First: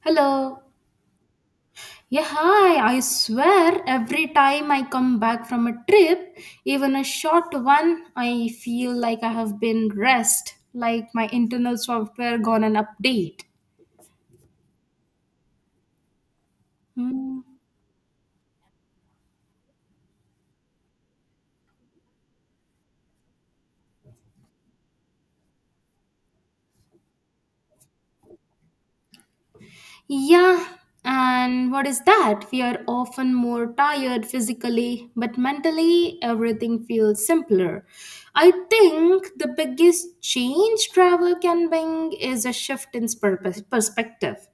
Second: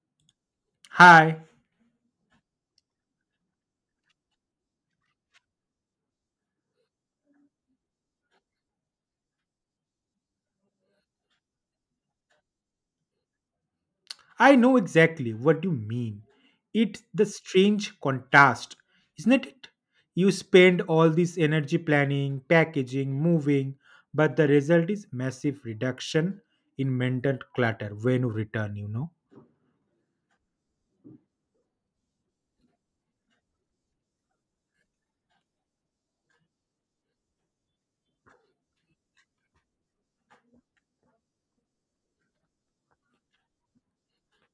Hello. Hi, Yeah, hi. I swear every time I come back from a trip, even a short one, I feel like I have been rest, like my internal software gone an update. I know exactly what you mean. It's the Hmm. strange contrast, isn't it? You spend all this energy planning, packaging, moving, but the result is massive reduction in mental clutter when you return. Yeah, and what is that? We are often more tired physically, but mentally everything feels simpler. I think the biggest change travel can bring is a shift in purpose, perspective.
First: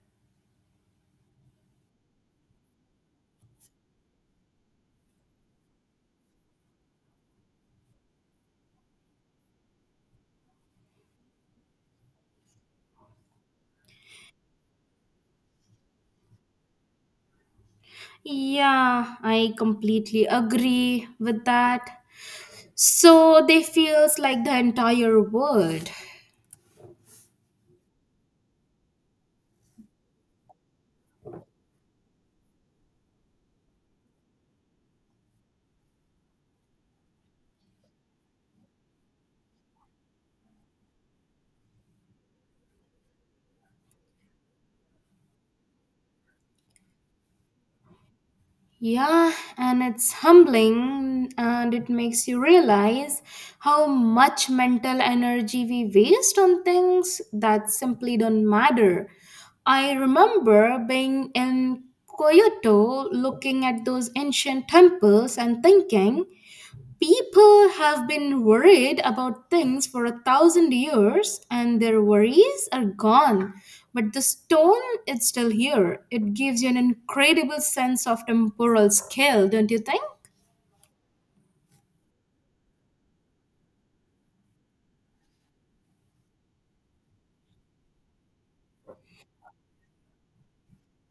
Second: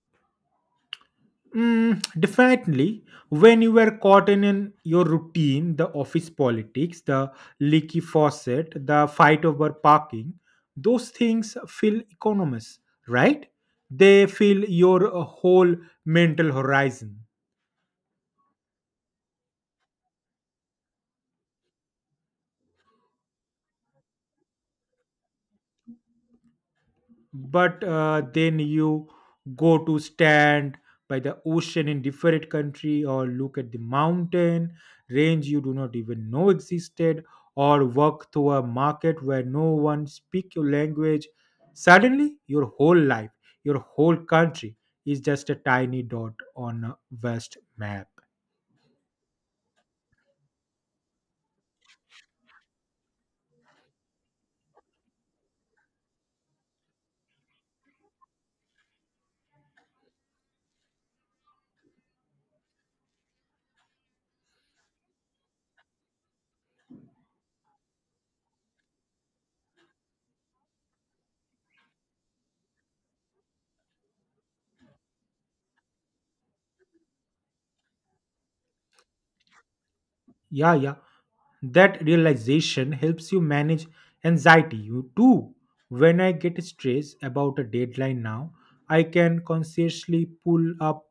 Mm, definitely. When you were caught in your routine, the office politics, the leaky faucet, the fight over parking, those things feel economist, right? They fill your whole mental horizon. Yeah, I completely agree with that. So they feels like the entire world. But then you go to stand by the ocean in different country, or look at the mountain range you do not even know existed, or walk through a market where no one speak your language. Suddenly your whole life, your whole country, is just a tiny dot on a vast map. Yeah, and it's humbling and it makes you realize how much mental energy we waste on things that simply don't matter. I remember being in Kyoto looking at those ancient temples and thinking people have been worried about things for a thousand years and their worries are gone. But the stone is still here. It gives you an incredible sense of temporal scale, don't you think? Yeah, yeah. That realization helps you manage anxiety. You too. When I get stressed about a deadline now, I can consciously pull up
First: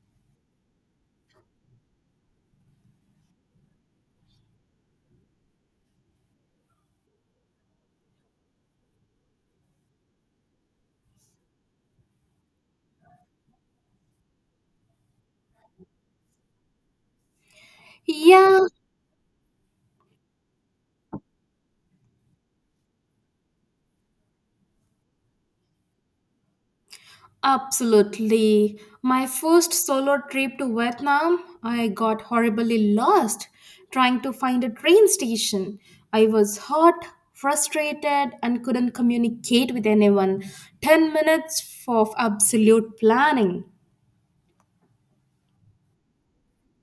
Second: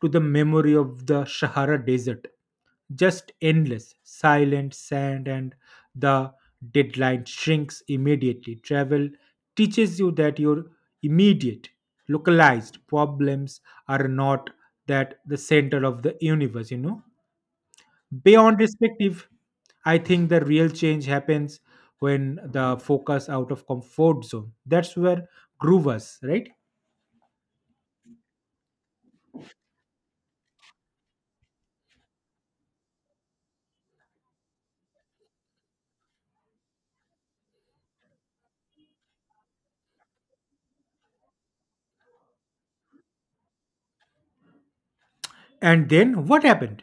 to the memory of the Sahara Desert. Just endless, silent sand, and the deadline shrinks immediately. Travel teaches you that your immediate, localized problems are not that the center of the universe, you know? Beyond Yeah. perspective, I think the real change happens when the focus out of comfort zone. That's where grew was, right? Absolutely. My first solo trip to Vietnam, I got horribly lost trying to find a train station. I was hot, frustrated, and couldn't communicate with anyone. 10 minutes of absolute planning. And then what happened?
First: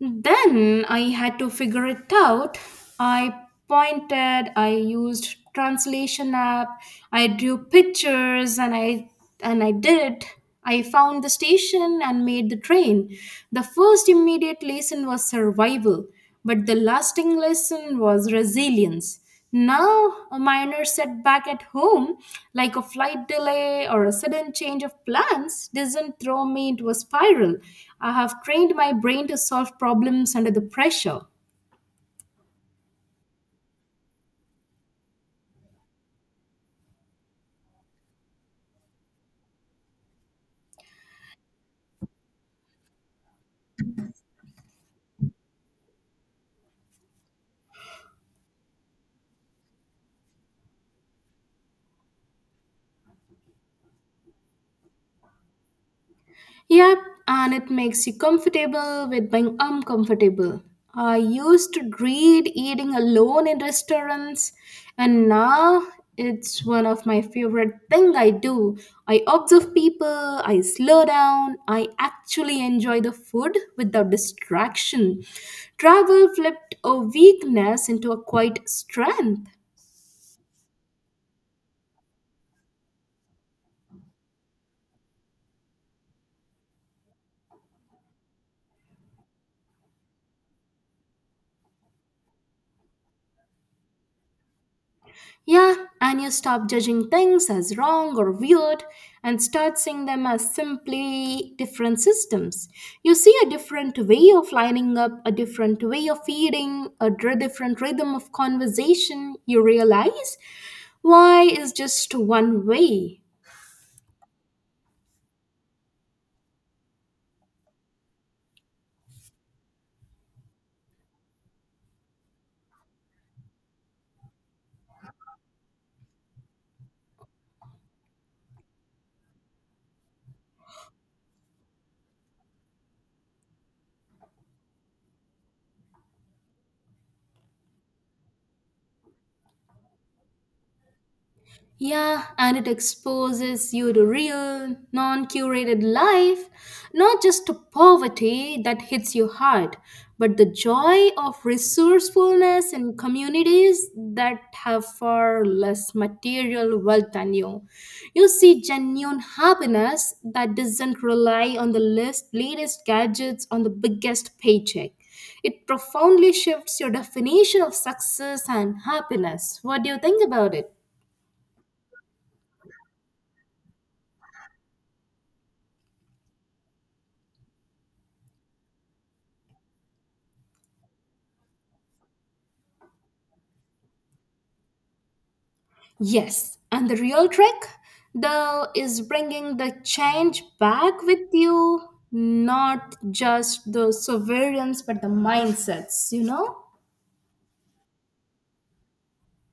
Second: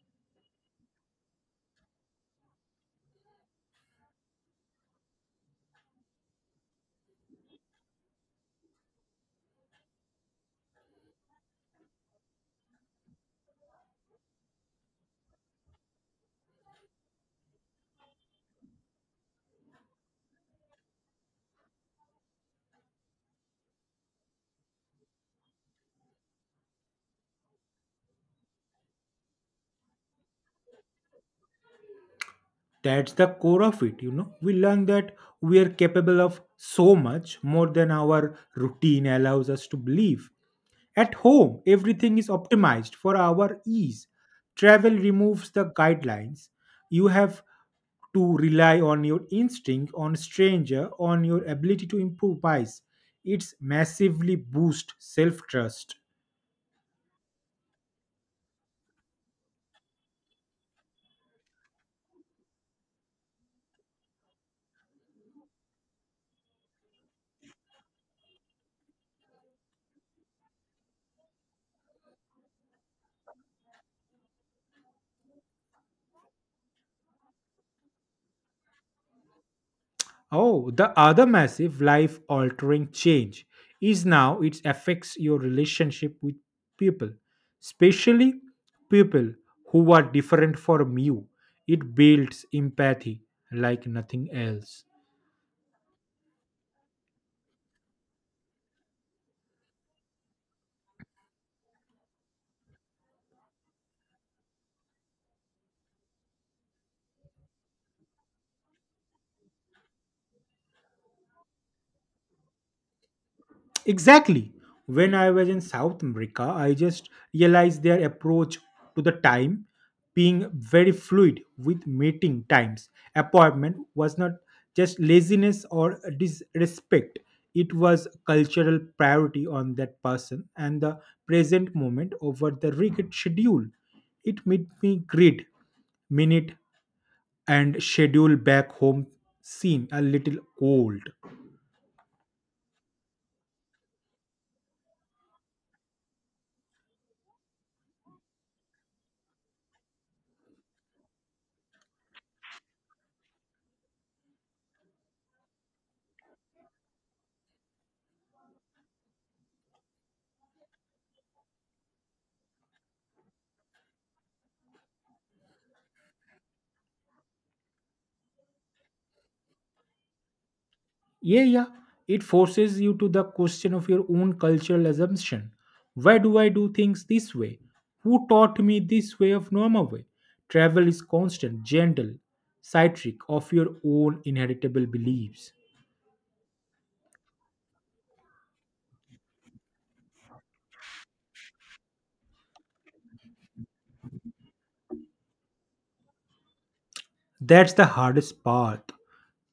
Then I had to figure it out. I pointed, I used translation app, I drew pictures and I did it. I found the station and made the train. The first immediate lesson was survival, but the lasting lesson was resilience. Now, a minor setback at home, like a flight delay or a sudden change of plans, doesn't throw me into a spiral. I have trained my brain to solve problems under the pressure. That's the core of it. We learn that we are capable of so much more than our routine allows us to believe. At home, everything is optimized for our ease. Travel removes the guidelines. You have to rely on your instinct, on stranger, on your ability to improvise. It's massively boost self-trust. Yep, and it makes you comfortable with being uncomfortable. I used to dread eating alone in restaurants, and now it's one of my favorite thing I do. I observe people, I slow down, I actually enjoy the food without distraction. Travel flipped a weakness into a quiet strength. Oh, the other massive life altering change is now it affects your relationship with people, especially people who are different from you. It builds empathy like nothing else. Yeah, and you stop judging things as wrong or weird and start seeing them as simply different systems. You see a different way of lining up, a different way of feeding, different rhythm of conversation. You realize why is just one way. Exactly. When I was in South America, I just realized their approach to the time being very fluid with meeting times. Appointment was not just laziness or disrespect, it was cultural priority on that person and the present moment over the rigid schedule. It made me grid, minute, and schedule back home seem a little cold. Yeah, and it exposes you to real, non curated life, not just to poverty that hits you hard, but the joy of resourcefulness in communities that have far less material wealth than you. You see genuine happiness that doesn't rely on the list, latest gadgets on the biggest paycheck. It profoundly shifts your definition of success and happiness. What do you think about it? Yeah, yeah. It forces you to the question of your own cultural assumption. Why do I do things this way? Who taught me this way of normal way? Travel is constant, gentle, citric of your own inheritable beliefs. Yes, and the real trick, though, is bringing the change back with you, not just the sovereigns, but the mindsets? That's the hardest part.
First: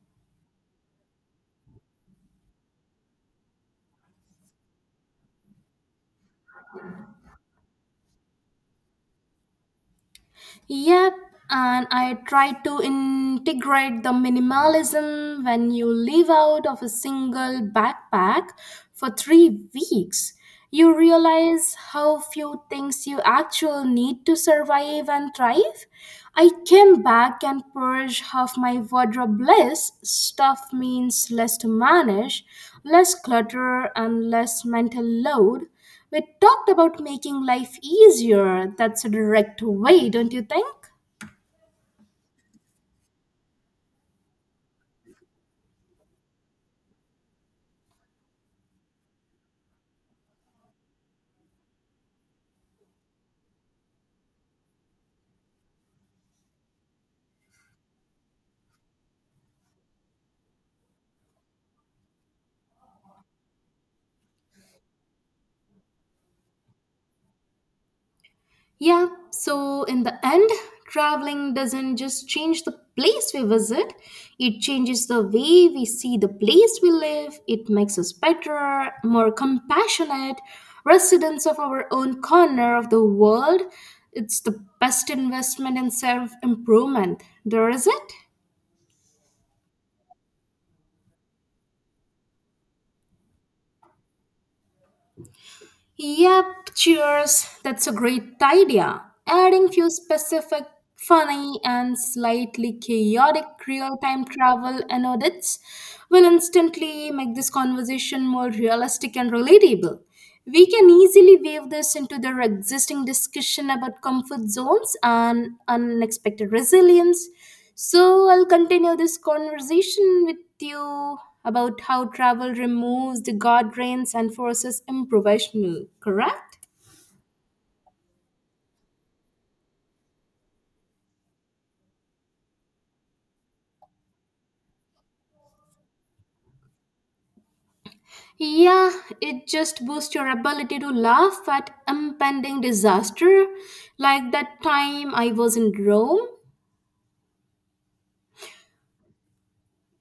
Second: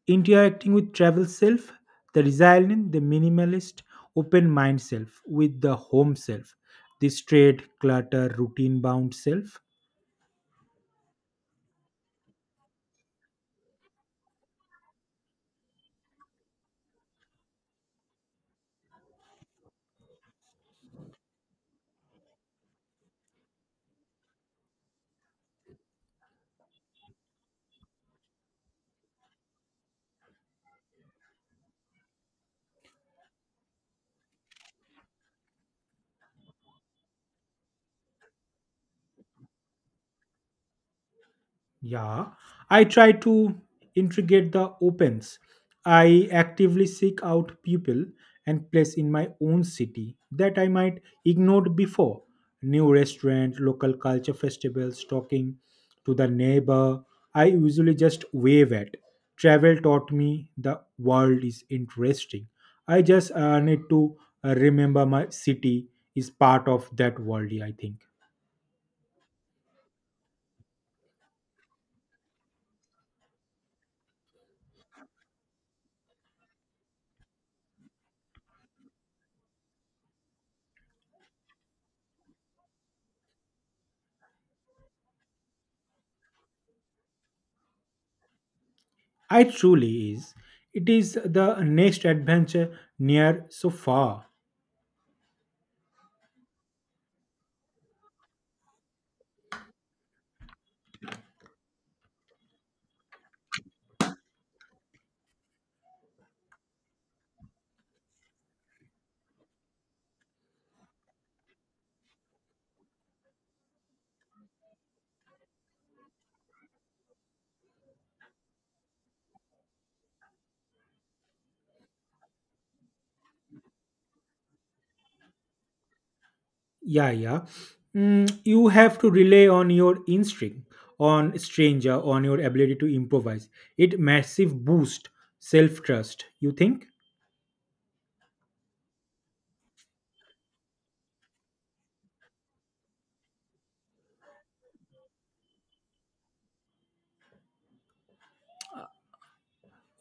Interacting with travel self, the resilient, the minimalist, open mind self, with the home self, the straight, clutter, routine bound self. Yep, and I try to integrate the minimalism when you live out of a single backpack for 3 weeks. You realize how few things you actually need to survive and thrive. I came back and purged half my wardrobe less. Stuff means less to manage, less clutter, and less mental load. We talked about making life easier. That's a direct way, don't you think? Yeah, I try to integrate the opens. I actively seek out people and place in my own city that I might ignored before. New restaurant, local culture festivals, talking to the neighbor. I usually just wave at. Travel taught me the world is interesting. I just need to remember my city is part of that world. I think. Yeah, so in the end, traveling doesn't just change the place we visit, it changes the way we see the place we live. It makes us better, more compassionate, residents of our own corner of the world. It's the best investment in self improvement. There is it? I truly is. It is the next adventure near so far. Yep, cheers. That's a great idea. Adding few specific, funny, and slightly chaotic real-time travel and audits will instantly make this conversation more realistic and relatable. We can easily weave this into their existing discussion about comfort zones and unexpected resilience. So, I'll continue this conversation with you about how travel removes the guardrails and forces improvisational, correct? Yeah, yeah. You have to rely on your instinct, on stranger, on your ability to improvise. It massive boost self trust. You think? Yeah, it just boosts your ability to laugh at impending disaster, like that time I was in Rome.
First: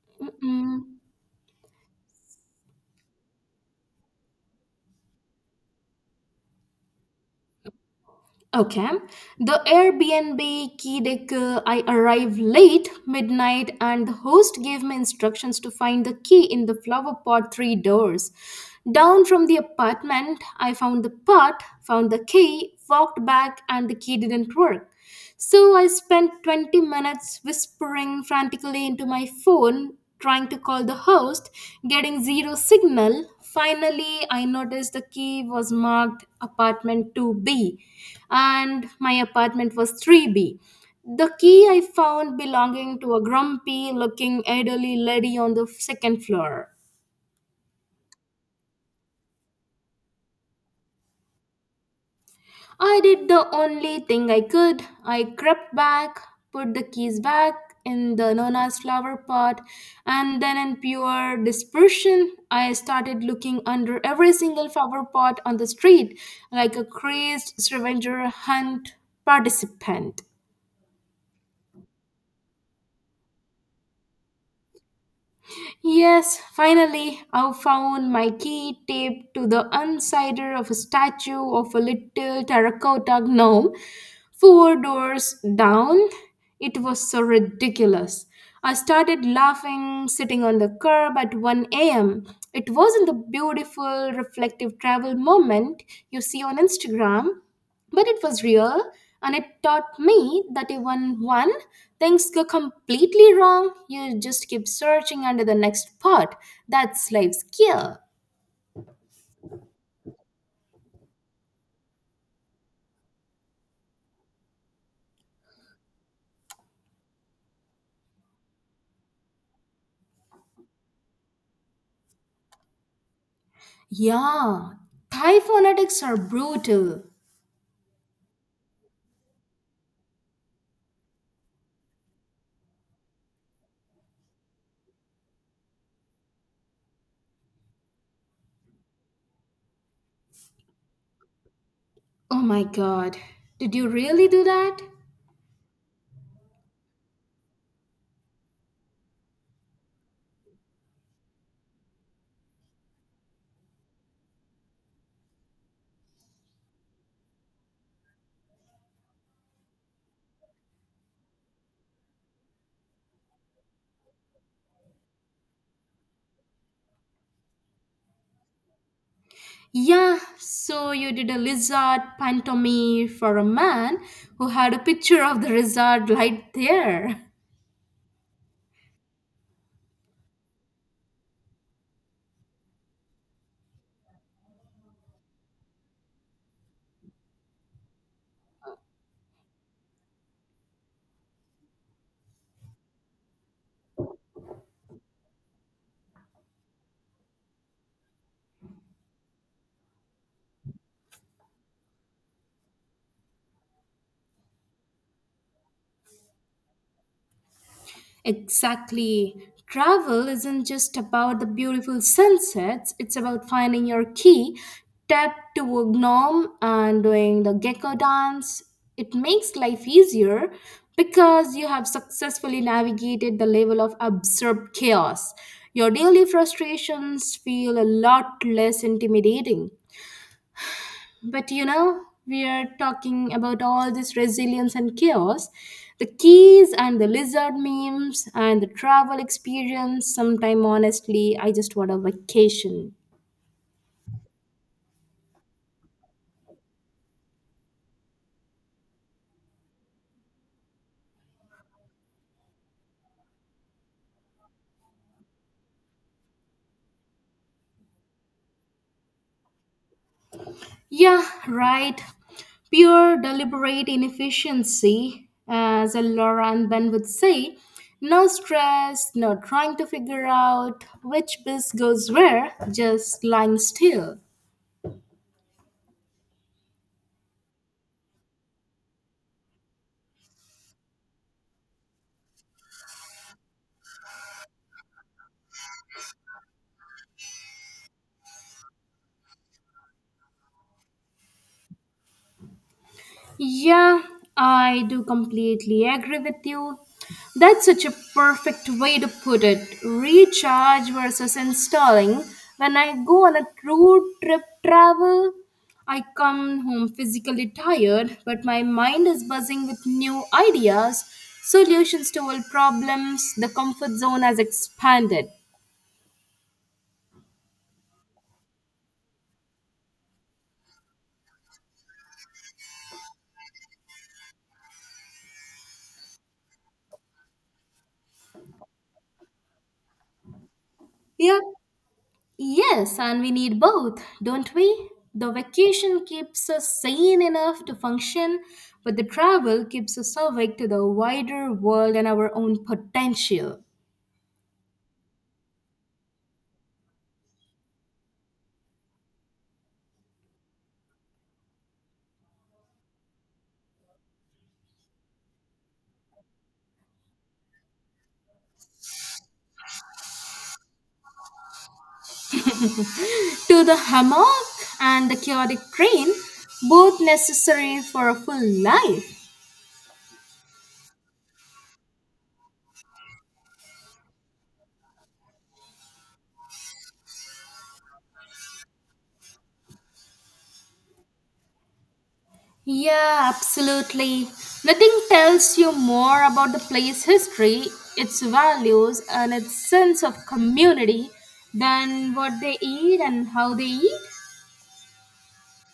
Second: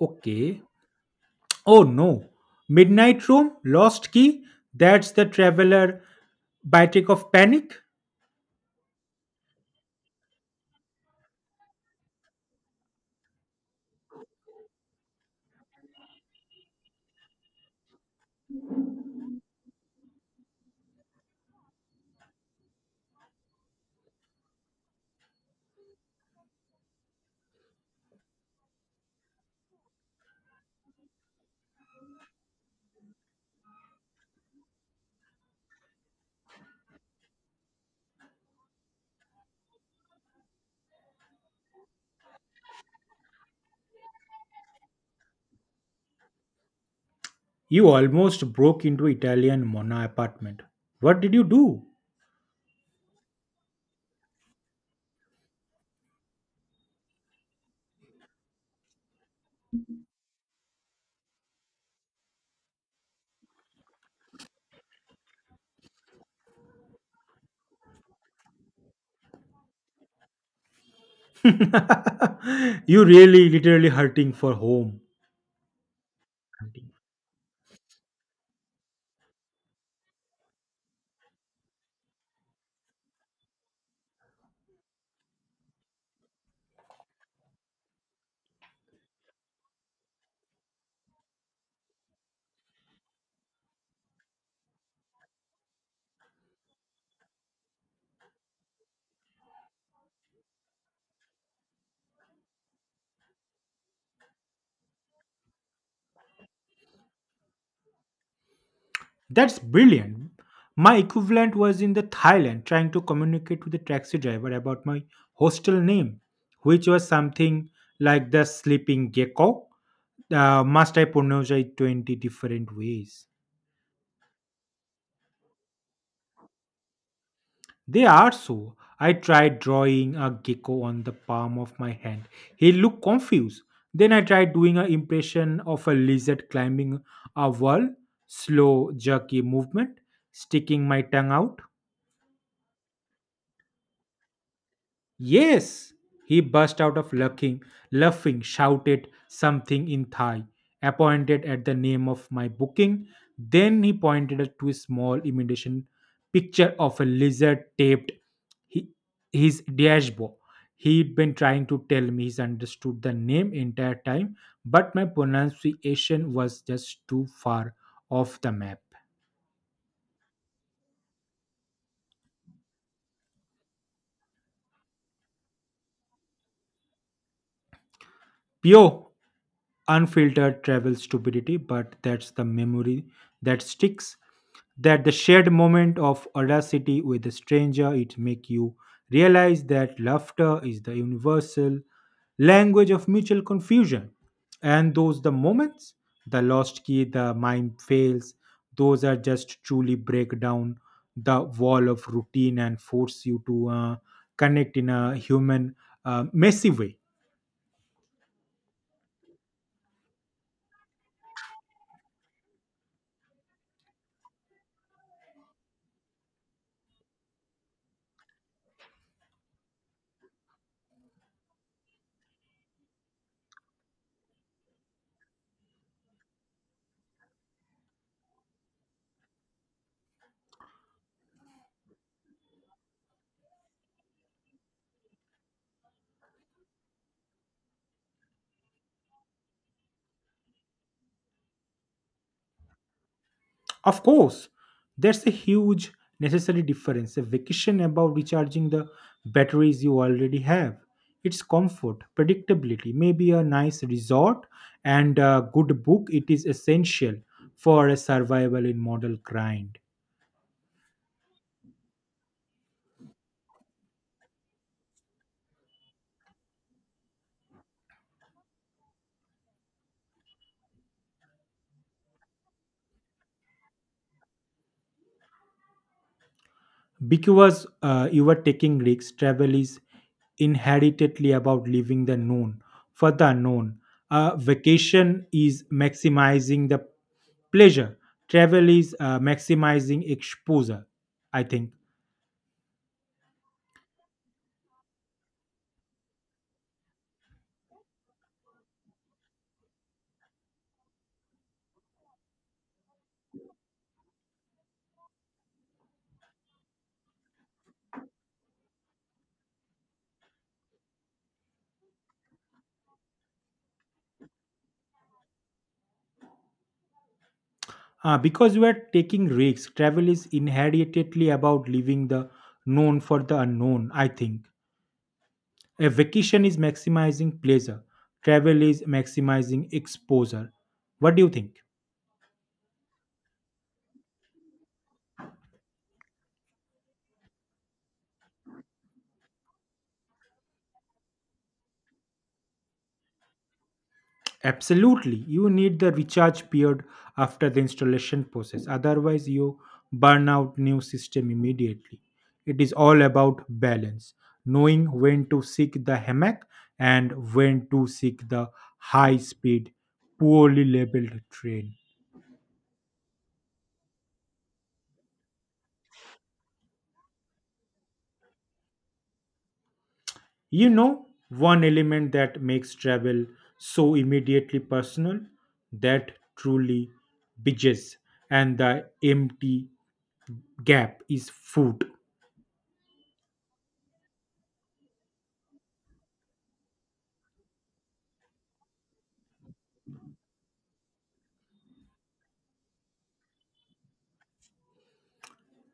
Okay. Mm. Oh no. Midnight room lost key. That's the traveler biotic of panic. Okay. The Airbnb key deck. I arrived late midnight and the host gave me instructions to find the key in the flower pot three doors down from the apartment. I found the pot, found the key, walked back, and the key didn't work. So I spent 20 minutes whispering frantically into my phone, trying to call the host, getting zero signal. Finally, I noticed the key was marked apartment 2B and my apartment was 3B. The key I found belonging to a grumpy looking elderly lady on the second floor. You almost broke into Italian Mona apartment. What did you do? I did the only thing I could. I crept back, put the keys back in the Nona's flower pot, and then in pure desperation, I started looking under every single flower pot on the street like a crazed scavenger hunt participant. You really literally hurting for home. Yes, finally, I found my key taped to the insider of a statue of a little terracotta gnome four doors down. It was so ridiculous. I started laughing sitting on the curb at 1 a.m. It wasn't the beautiful reflective travel moment you see on Instagram. But it was real, and it taught me that even when things go completely wrong, you just keep searching under the next part. That's life's gear. That's brilliant. My equivalent was in the Thailand trying to communicate with the taxi driver about my hostel name, which was something like the sleeping gecko. Must I pronounce it 20 different ways? Yeah, Thai phonetics are brutal. They are so. I tried drawing a gecko on the palm of my hand. He looked confused. Then I tried doing an impression of a lizard climbing a wall, slow, jerky movement, sticking my tongue out. Oh my god, did you really do that? Yes, he burst out of laughing, shouted something in Thai, appointed at the name of my booking. Then he pointed to a small imitation picture of a lizard taped he, his dashboard. He'd been trying to tell me he's understood the name entire time, but my pronunciation was just too far off the map. Yeah, so you did a lizard pantomime for a man who had a picture of the lizard right there. Pio, unfiltered travel stupidity, but that's the memory that sticks. That the shared moment of audacity with a stranger, it make you realize that laughter is the universal language of mutual confusion. And those the moments, the lost key, the mind fails, those are just truly break down the wall of routine and force you to connect in a human, messy way. Exactly. Travel isn't just about the beautiful sunsets, it's about finding your key, tap to a gnome, and doing the gecko dance. It makes life easier because you have successfully navigated the level of absurd chaos. Your daily frustrations feel a lot less intimidating. But you know, we are talking about all this resilience and chaos. The keys and the lizard memes and the travel experience. Sometime, honestly, I just want a vacation. Of course, that's a huge necessary difference. A vacation about recharging the batteries you already have. It's comfort, predictability, maybe a nice resort, and a good book. It is essential for a survival in model grind. Yeah, right. Pure deliberate inefficiency, as Laura and Ben would say. No stress, no trying to figure out which bus goes where, just lying still. Because you are taking risks, travel is inherently about leaving the known for the unknown. A vacation is maximizing the pleasure. Travel is maximizing exposure, I think. Yeah, I do completely agree with you. That's such a perfect way to put it. Recharge versus installing. When I go on a road trip travel, I come home physically tired, but my mind is buzzing with new ideas, solutions to old problems. The comfort zone has expanded. Because you are taking risks, travel is inherently about leaving the known for the unknown, I think. A vacation is maximizing pleasure, travel is maximizing exposure. What do you Yeah. think? Yes, and we need both, don't we? The vacation keeps us sane enough to function, but the travel keeps us awake to the wider world and our own potential. Absolutely, you need the recharge period after the installation process. Otherwise, you burn out new system immediately. It is all about balance, knowing when to seek the hammock and when to seek the high-speed, poorly labeled train. To the hammock and the chaotic train, both necessary for a full life. You know, one element that makes travel so immediately personal that truly bridges and the empty gap is food. Yeah, absolutely. Nothing tells you more about the place's history, its values, and its sense of community than what they eat and how they eat.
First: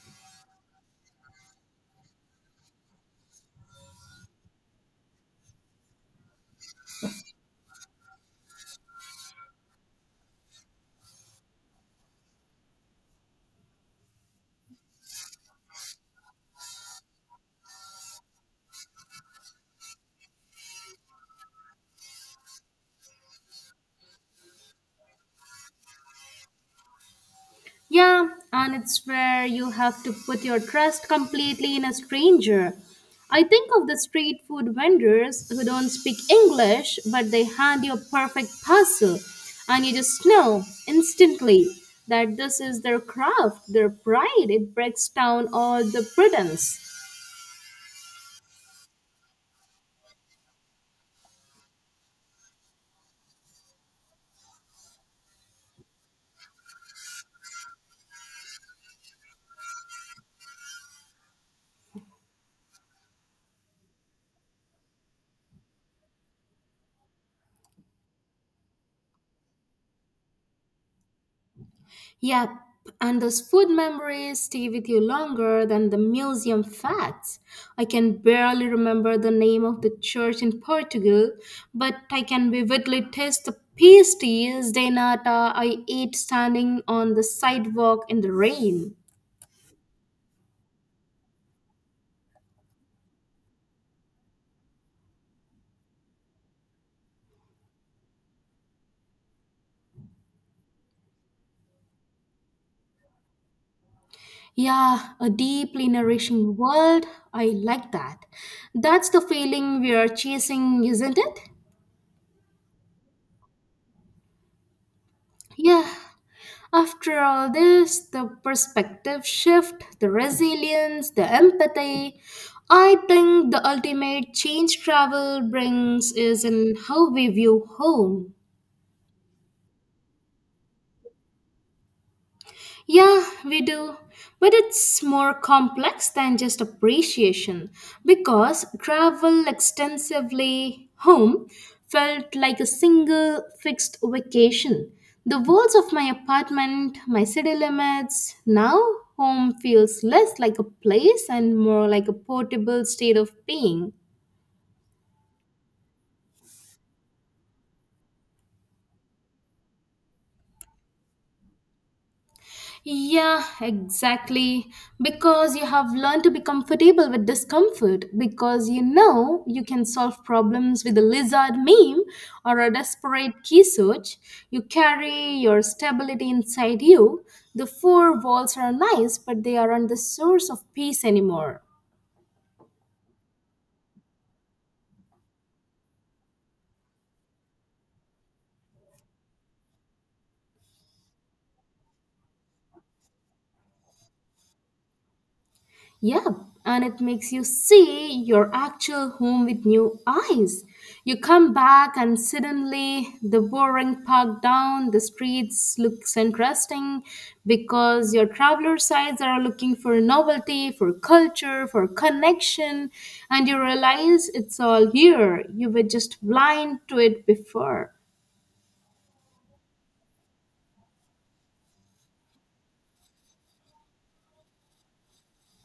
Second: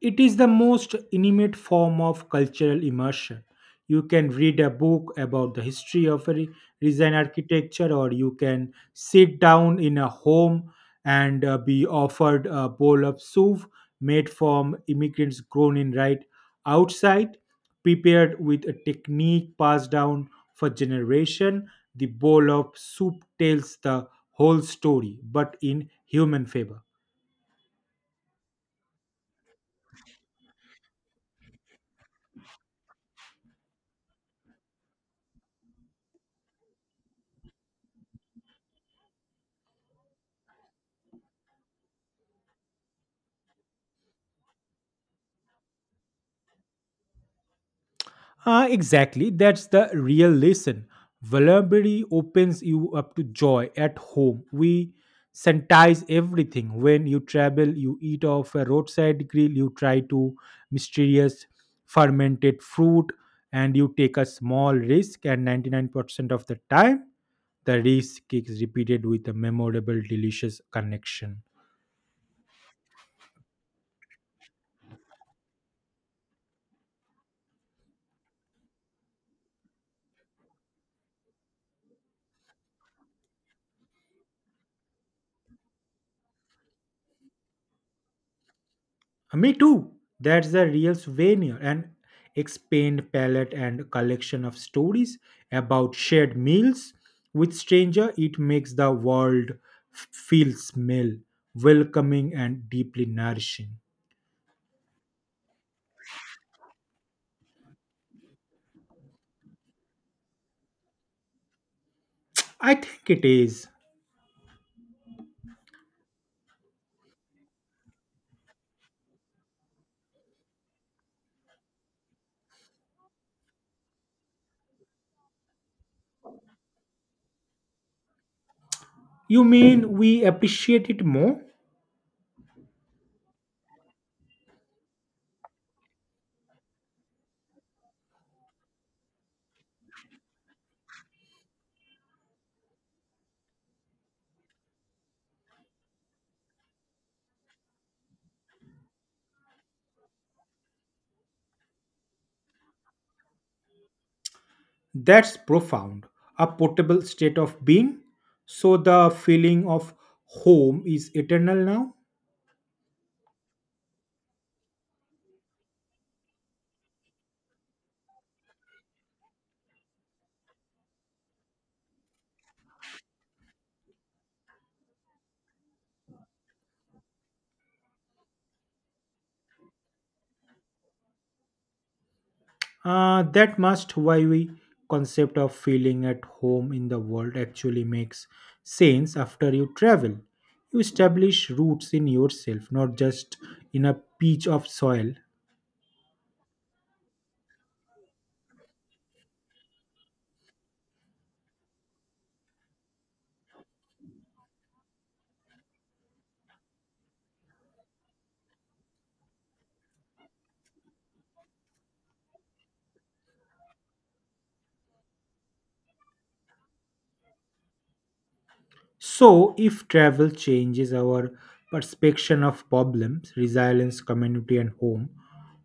It is the most intimate form of cultural immersion. You can read a book about the history of a design architecture, or you can sit down in a home and be offered a bowl of soup made from immigrants grown in right outside, prepared with a technique passed down for generation. The bowl of soup tells the whole story, but in human favor. Yeah, and it's where you have to put your trust completely in a stranger. I think of the street food vendors who don't speak English, but they hand you a perfect parcel, and you just know instantly that this is their craft, their pride. It breaks down all the pretense. Ah, exactly. That's the real lesson. Vulnerability opens you up to joy at home. We sanitize everything. When you travel, you eat off a roadside grill, you try to mysterious fermented fruit, and you take a small risk. And 99% of the time, the risk is repeated with a memorable, delicious connection. Yep, and those food memories stay with you longer than the museum facts. I can barely remember the name of the church in Portugal, but I can vividly taste the pasties de nata I ate standing on the sidewalk in the rain. Me too. That's the real souvenir, an expand palette and collection of stories about shared meals with stranger. It makes the world feel smell welcoming and deeply nourishing. Yeah, a deeply nourishing world. I like that. That's the feeling we are chasing, isn't it? I think it is. Yeah. After all this, the perspective shift, the resilience, the empathy, I think the ultimate change travel brings is in how we view home. You mean we appreciate it more? Yeah, we do. But it's more complex than just appreciation because travel extensively home felt like a single fixed vacation. The walls of my apartment, my city limits, now home feels less like a place and more like a portable state of being. That's profound. A portable state of being. So the feeling of home is eternal now. Yeah, exactly. Because you have learned to be comfortable with discomfort, because you know you can solve problems with a lizard meme or a desperate key search. You carry your stability inside you. The four walls are nice, but they aren't the source of peace anymore. That must why we concept of feeling at home in the world actually makes sense after you travel. You establish roots in yourself, not just in a pitch of soil. Yeah, and it makes you see your actual home with new eyes. You come back, and suddenly the boring park down the streets looks interesting because your traveler sides are looking for novelty, for culture, for connection, and you realize it's all here. You were just blind to it before. So, if travel changes our perception of problems, resilience, community, and home,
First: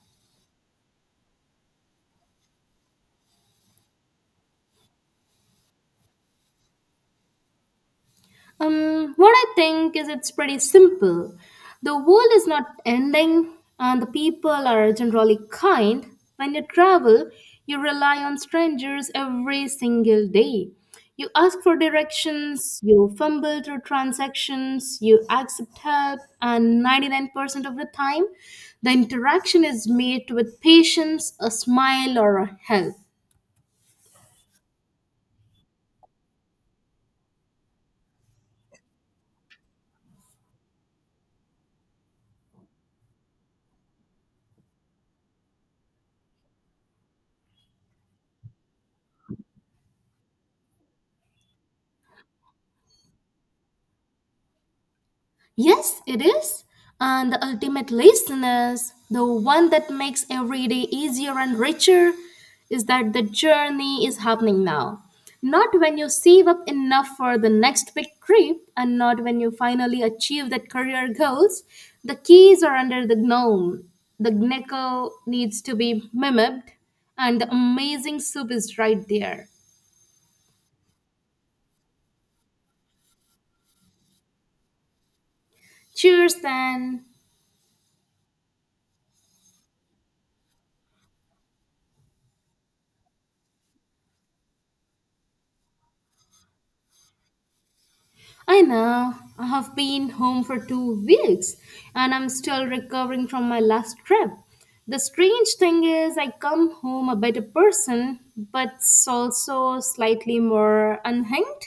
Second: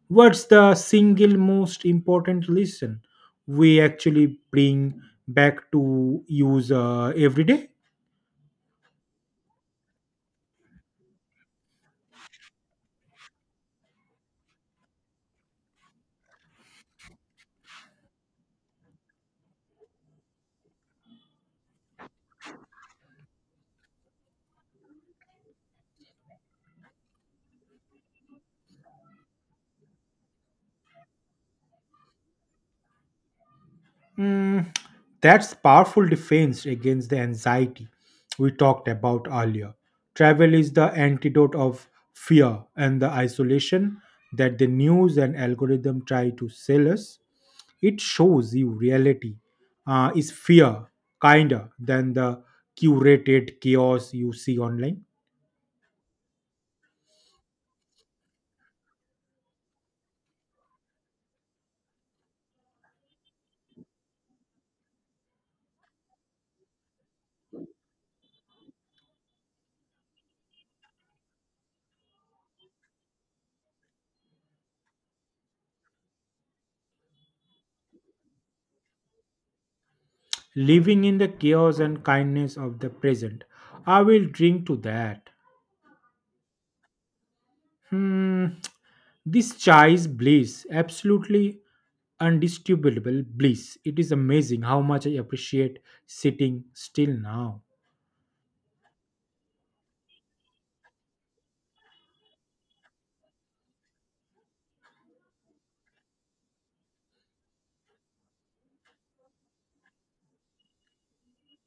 what's the single most important lesson we actually bring back to use every day? What I think is it's pretty simple. The world is not ending, and the people are generally kind. When you travel, you rely on strangers every single day. You ask for directions, you fumble through transactions, you accept help, and 99% of the time, the interaction is met with patience, a smile, or a help. Mm, that's powerful defense against the anxiety we talked about earlier. Travel is the antidote of fear and the isolation that the news and algorithm try to sell us. It shows you reality is fear kinder than the curated chaos you see online. Yes, it is. And the ultimate listeners, the one that makes every day easier and richer, is that the journey is happening now. Not when you save up enough for the next big trip, and not when you finally achieve that career goals. The keys are under the gnome. The nickel needs to be mimed, and the amazing soup is right there. Living in the chaos and kindness of the present. I will drink to that. Cheers, then. Hmm, this child's bliss, absolutely undisputable bliss. It is amazing how much I appreciate sitting still now. I know. I have been home for 2 weeks and I'm still recovering from my last trip. The strange thing is, I come home a better person, but also slightly more unhinged.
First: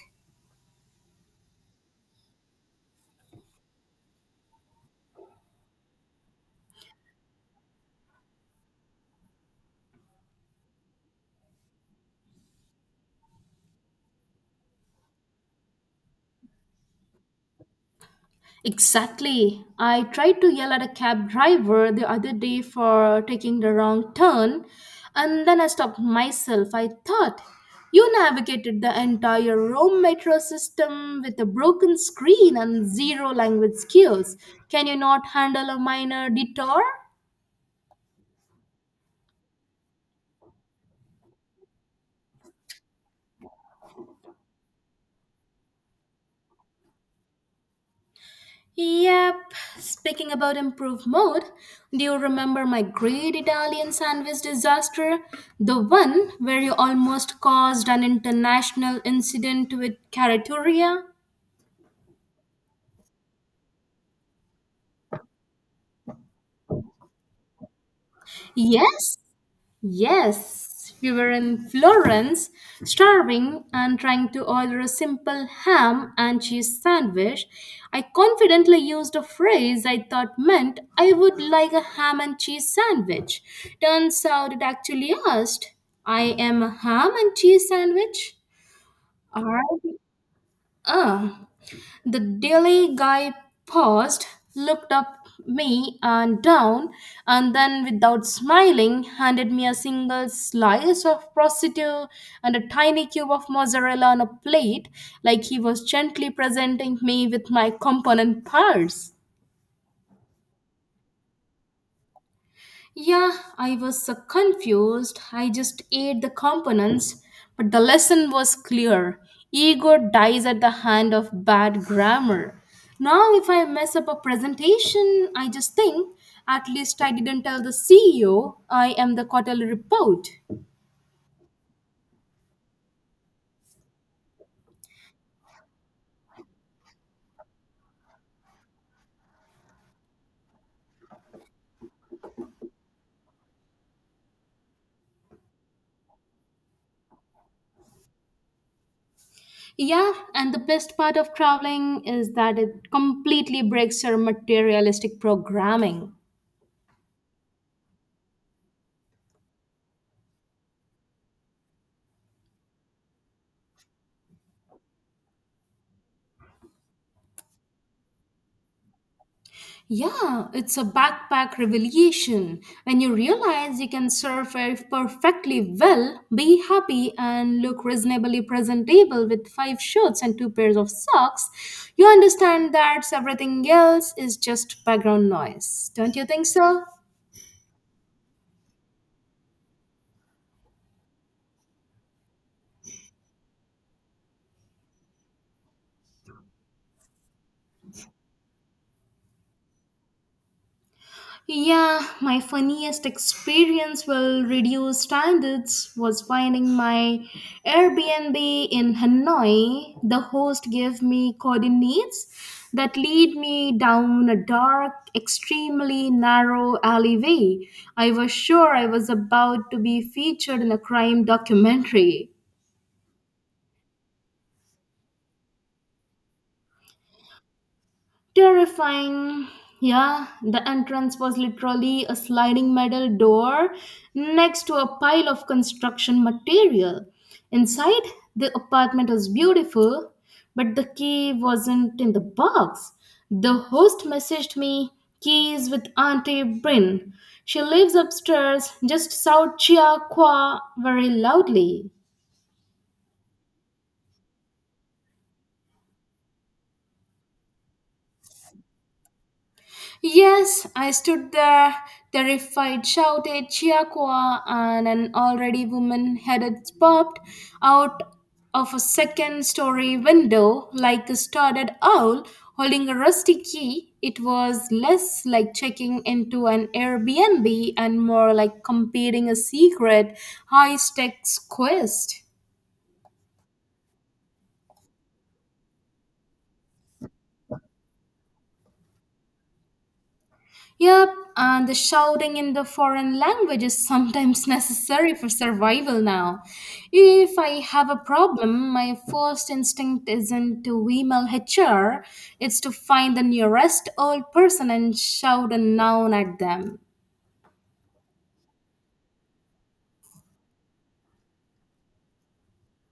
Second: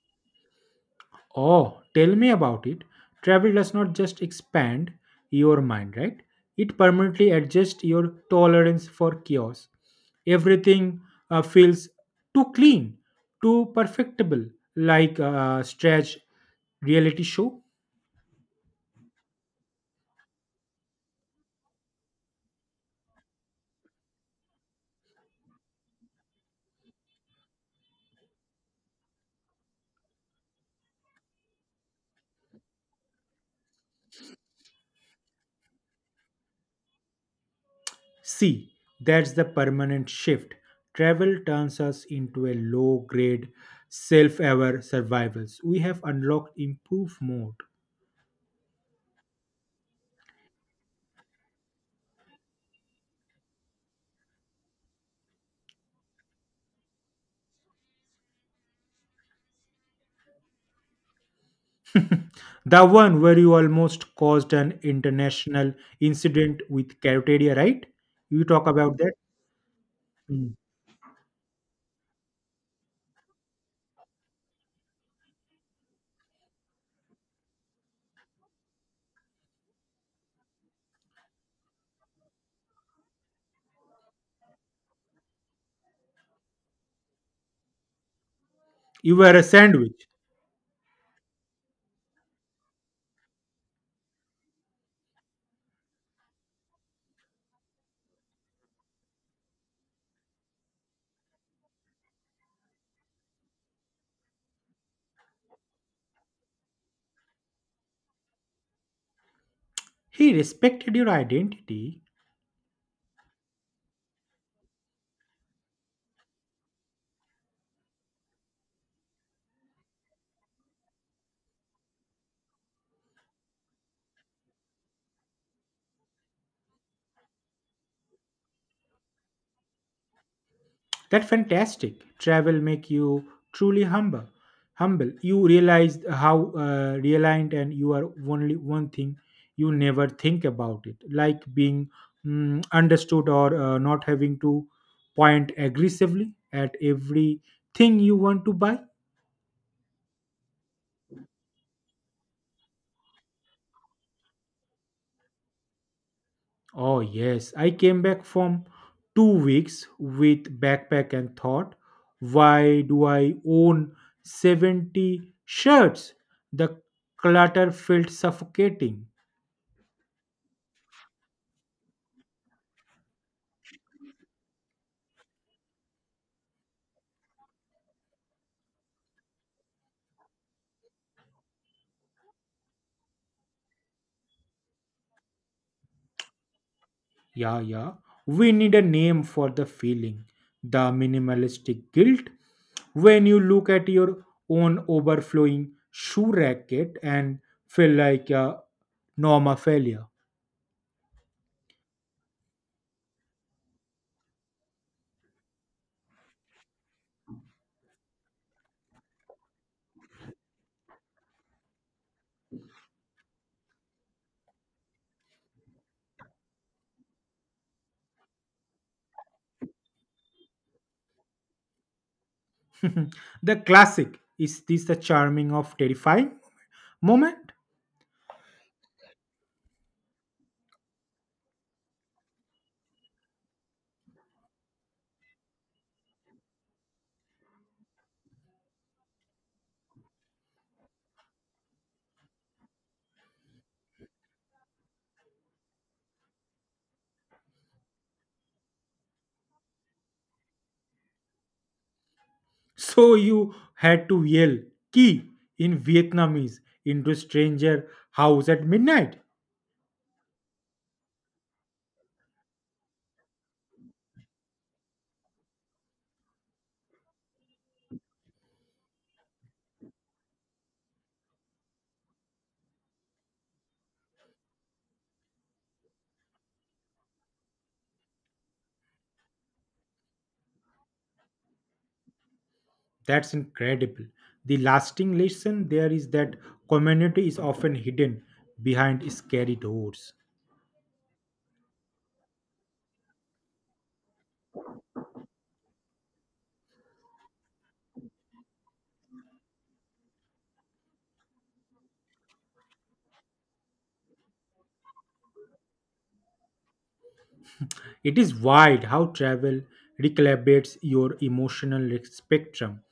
Oh, tell me about it. Travel does not just expand your mind, right? It permanently adjusts your tolerance for chaos. Everything feels too clean, too perfectible, like a stretch reality show. Exactly. I tried to yell at a cab driver the other day for taking the wrong turn, and then I stopped myself. I thought, you navigated the entire Rome metro system with a broken screen and zero language skills. Can you not handle a minor detour? See, that's the permanent shift. Travel turns us into a low grade, self aware survivals. We have unlocked improve mode. Yep, speaking about improved mode, do you remember my great Italian sandwich disaster? The one where you almost caused an international incident with Carrettoria? The one where you almost caused an international incident with cafeteria, right? You talk about that? Yes, Mm. yes, we were in Florence, starving and trying to order a simple ham and cheese sandwich. I confidently used a phrase I thought meant I would like a ham and cheese sandwich. Turns out it actually asked, I am a ham and cheese sandwich? You were a Are you? sandwich. Ah. The daily guy paused, looked up me and down, and then, without smiling, handed me a single slice of prosciutto and a tiny cube of mozzarella on a plate, like he was gently presenting me with my component parts. He respected your identity. Yeah, I was so confused. I just ate the components, but the lesson was clear. Ego dies at the hand of bad grammar. Now, if I mess up a presentation, I just think, at least I didn't tell the CEO I am the quarterly report. That's fantastic. Travel make you truly humble. Humble. You realize how realigned and you are only one thing you never think about it, like being understood or not having to point aggressively at everything you want to buy. Yeah, and the best part of traveling is that it completely breaks your materialistic programming. Oh, yes. I came back from 2 weeks with backpack and thought, why do I own 70 shirts? The clutter felt suffocating. Yeah, it's a backpack revelation. When you realize you can survive perfectly well, be happy, and look reasonably presentable with five shirts and two pairs of socks, you understand that everything else is just background noise. Don't you think so? Yeah, yeah. We need a name for the feeling, the minimalistic guilt. When you look at your own overflowing shoe racket and feel like a norma failure. Yeah, my funniest experience will reduce standards was finding my Airbnb in Hanoi. The host gave me coordinates that lead me down a dark, extremely narrow alleyway. I was sure I was about to be featured in a crime documentary. The classic is this the charming of terrifying moment? Terrifying. Yeah, the entrance was literally a sliding metal door next to a pile of construction material. Inside, the apartment was beautiful, but the key wasn't in the box. The host messaged me keys with Auntie Brin. She lives upstairs, just shout Chia Kwa very loudly. So you had to yell "ki" in Vietnamese into a stranger house at midnight. Yes, I stood there, terrified, shouted "Chiaqua!" and an already woman headed popped out of a second story window like a startled owl holding a rusty key. It was less like checking into an Airbnb and more like completing a secret high stakes quest. That's incredible. The lasting lesson there is that community is often hidden behind scary doors. Yep, and the shouting in the foreign language is sometimes necessary for survival now. If I have a problem, my first instinct isn't to email HR, it's to find the nearest old person and shout a noun at them. It is wild how travel recalibrates your emotional spectrum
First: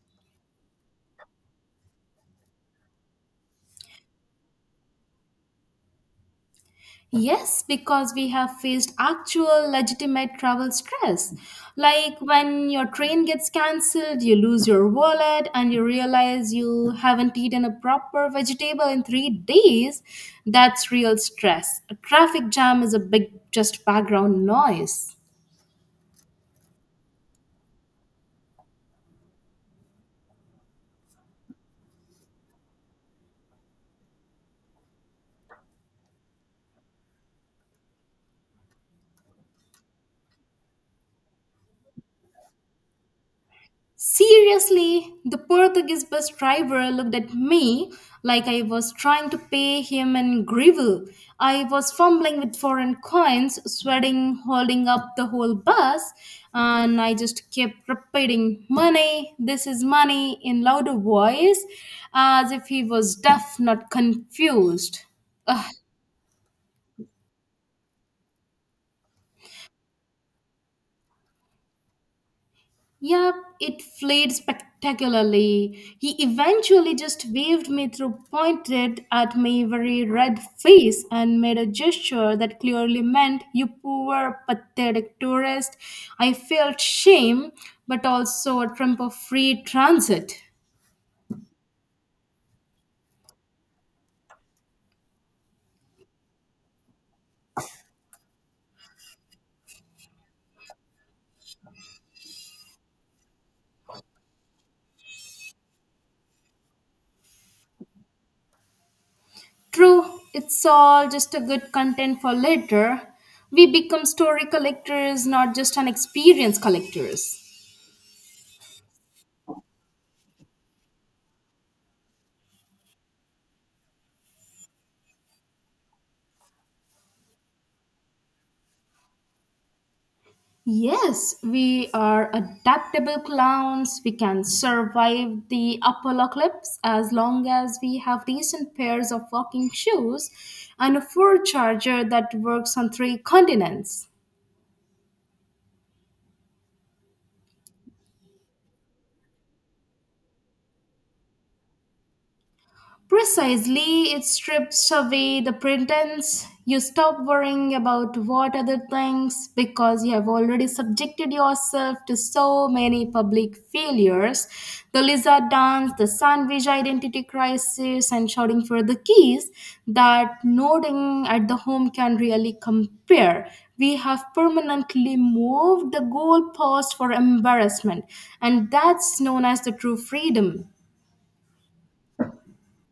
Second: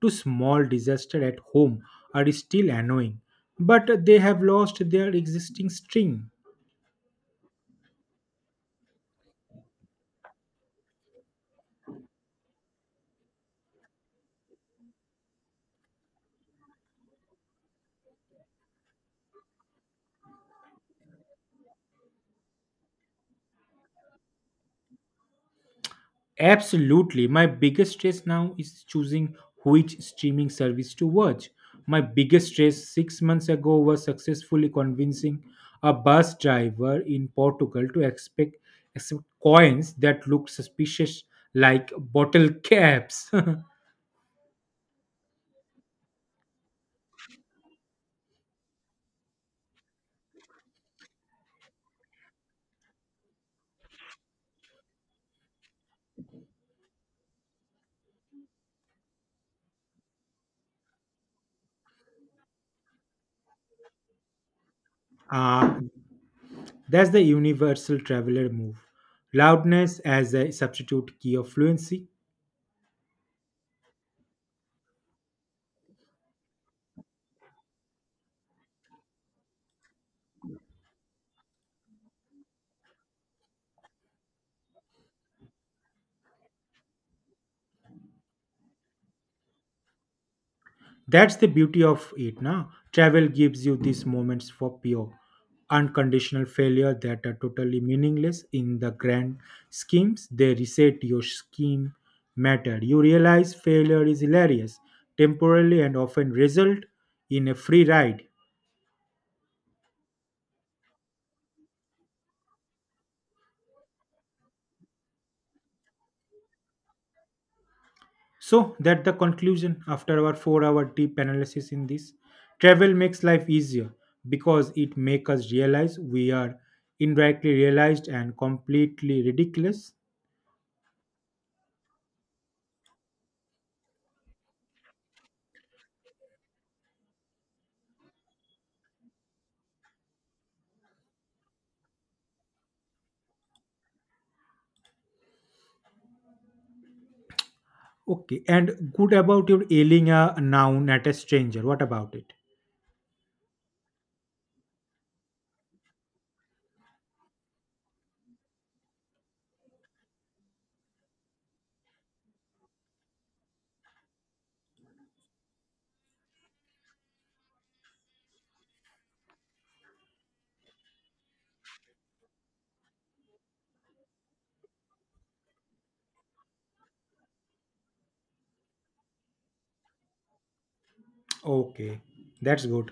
to small disaster at home are still annoying, but they have lost their existing sting. Yes, because we have faced actual legitimate travel stress. Like when your train gets cancelled, you lose your wallet, and you realize you haven't eaten a proper vegetable in 3 days. That's real stress. A traffic jam is a big, just background noise. Absolutely. My biggest stress now is choosing which streaming service to watch. My biggest stress 6 months ago was successfully convincing a bus driver in Portugal to expect, accept coins that looked suspicious like bottle caps. Seriously, the Portuguese bus driver looked at me like I was trying to pay him in gravel. I was fumbling with foreign coins, sweating, holding up the whole bus, and I just kept repeating, money, this is money, in louder voice, as if he was deaf, not confused. uh, that's the universal traveler move. Loudness as a substitute key of fluency. Yeah, it flared spectacularly. He eventually just waved me through, pointed at my very red face, and made a gesture that clearly meant, you poor, pathetic tourist. I felt shame, but also a trump of free transit. That's the beauty of it now. Travel gives you these moments for pure, unconditional failure that are totally meaningless in the grand schemes. They reset your scheme matter. You realize failure is hilarious, temporarily, and often result in a free ride. True, it's all just a good content for later. We become story collectors, not just an experience collectors. So that the conclusion after our 4-hour deep analysis in this travel makes life easier because it makes us realize we are indirectly realized and completely ridiculous. Yes, we are adaptable clowns. We can survive the apocalypse as long as we have decent pairs of walking shoes and a fur charger that works on three continents. Okay, and good about your yelling a noun at a stranger. What about it? Precisely, it strips away the pretense. You stop worrying about what other things because you have already subjected yourself to so many public failures, the lizard dance, the sandwich identity crisis, and shouting for the keys that nodding at the home can really compare. We have permanently moved the goalpost for embarrassment, and that's known as the true freedom. Okay, that's good.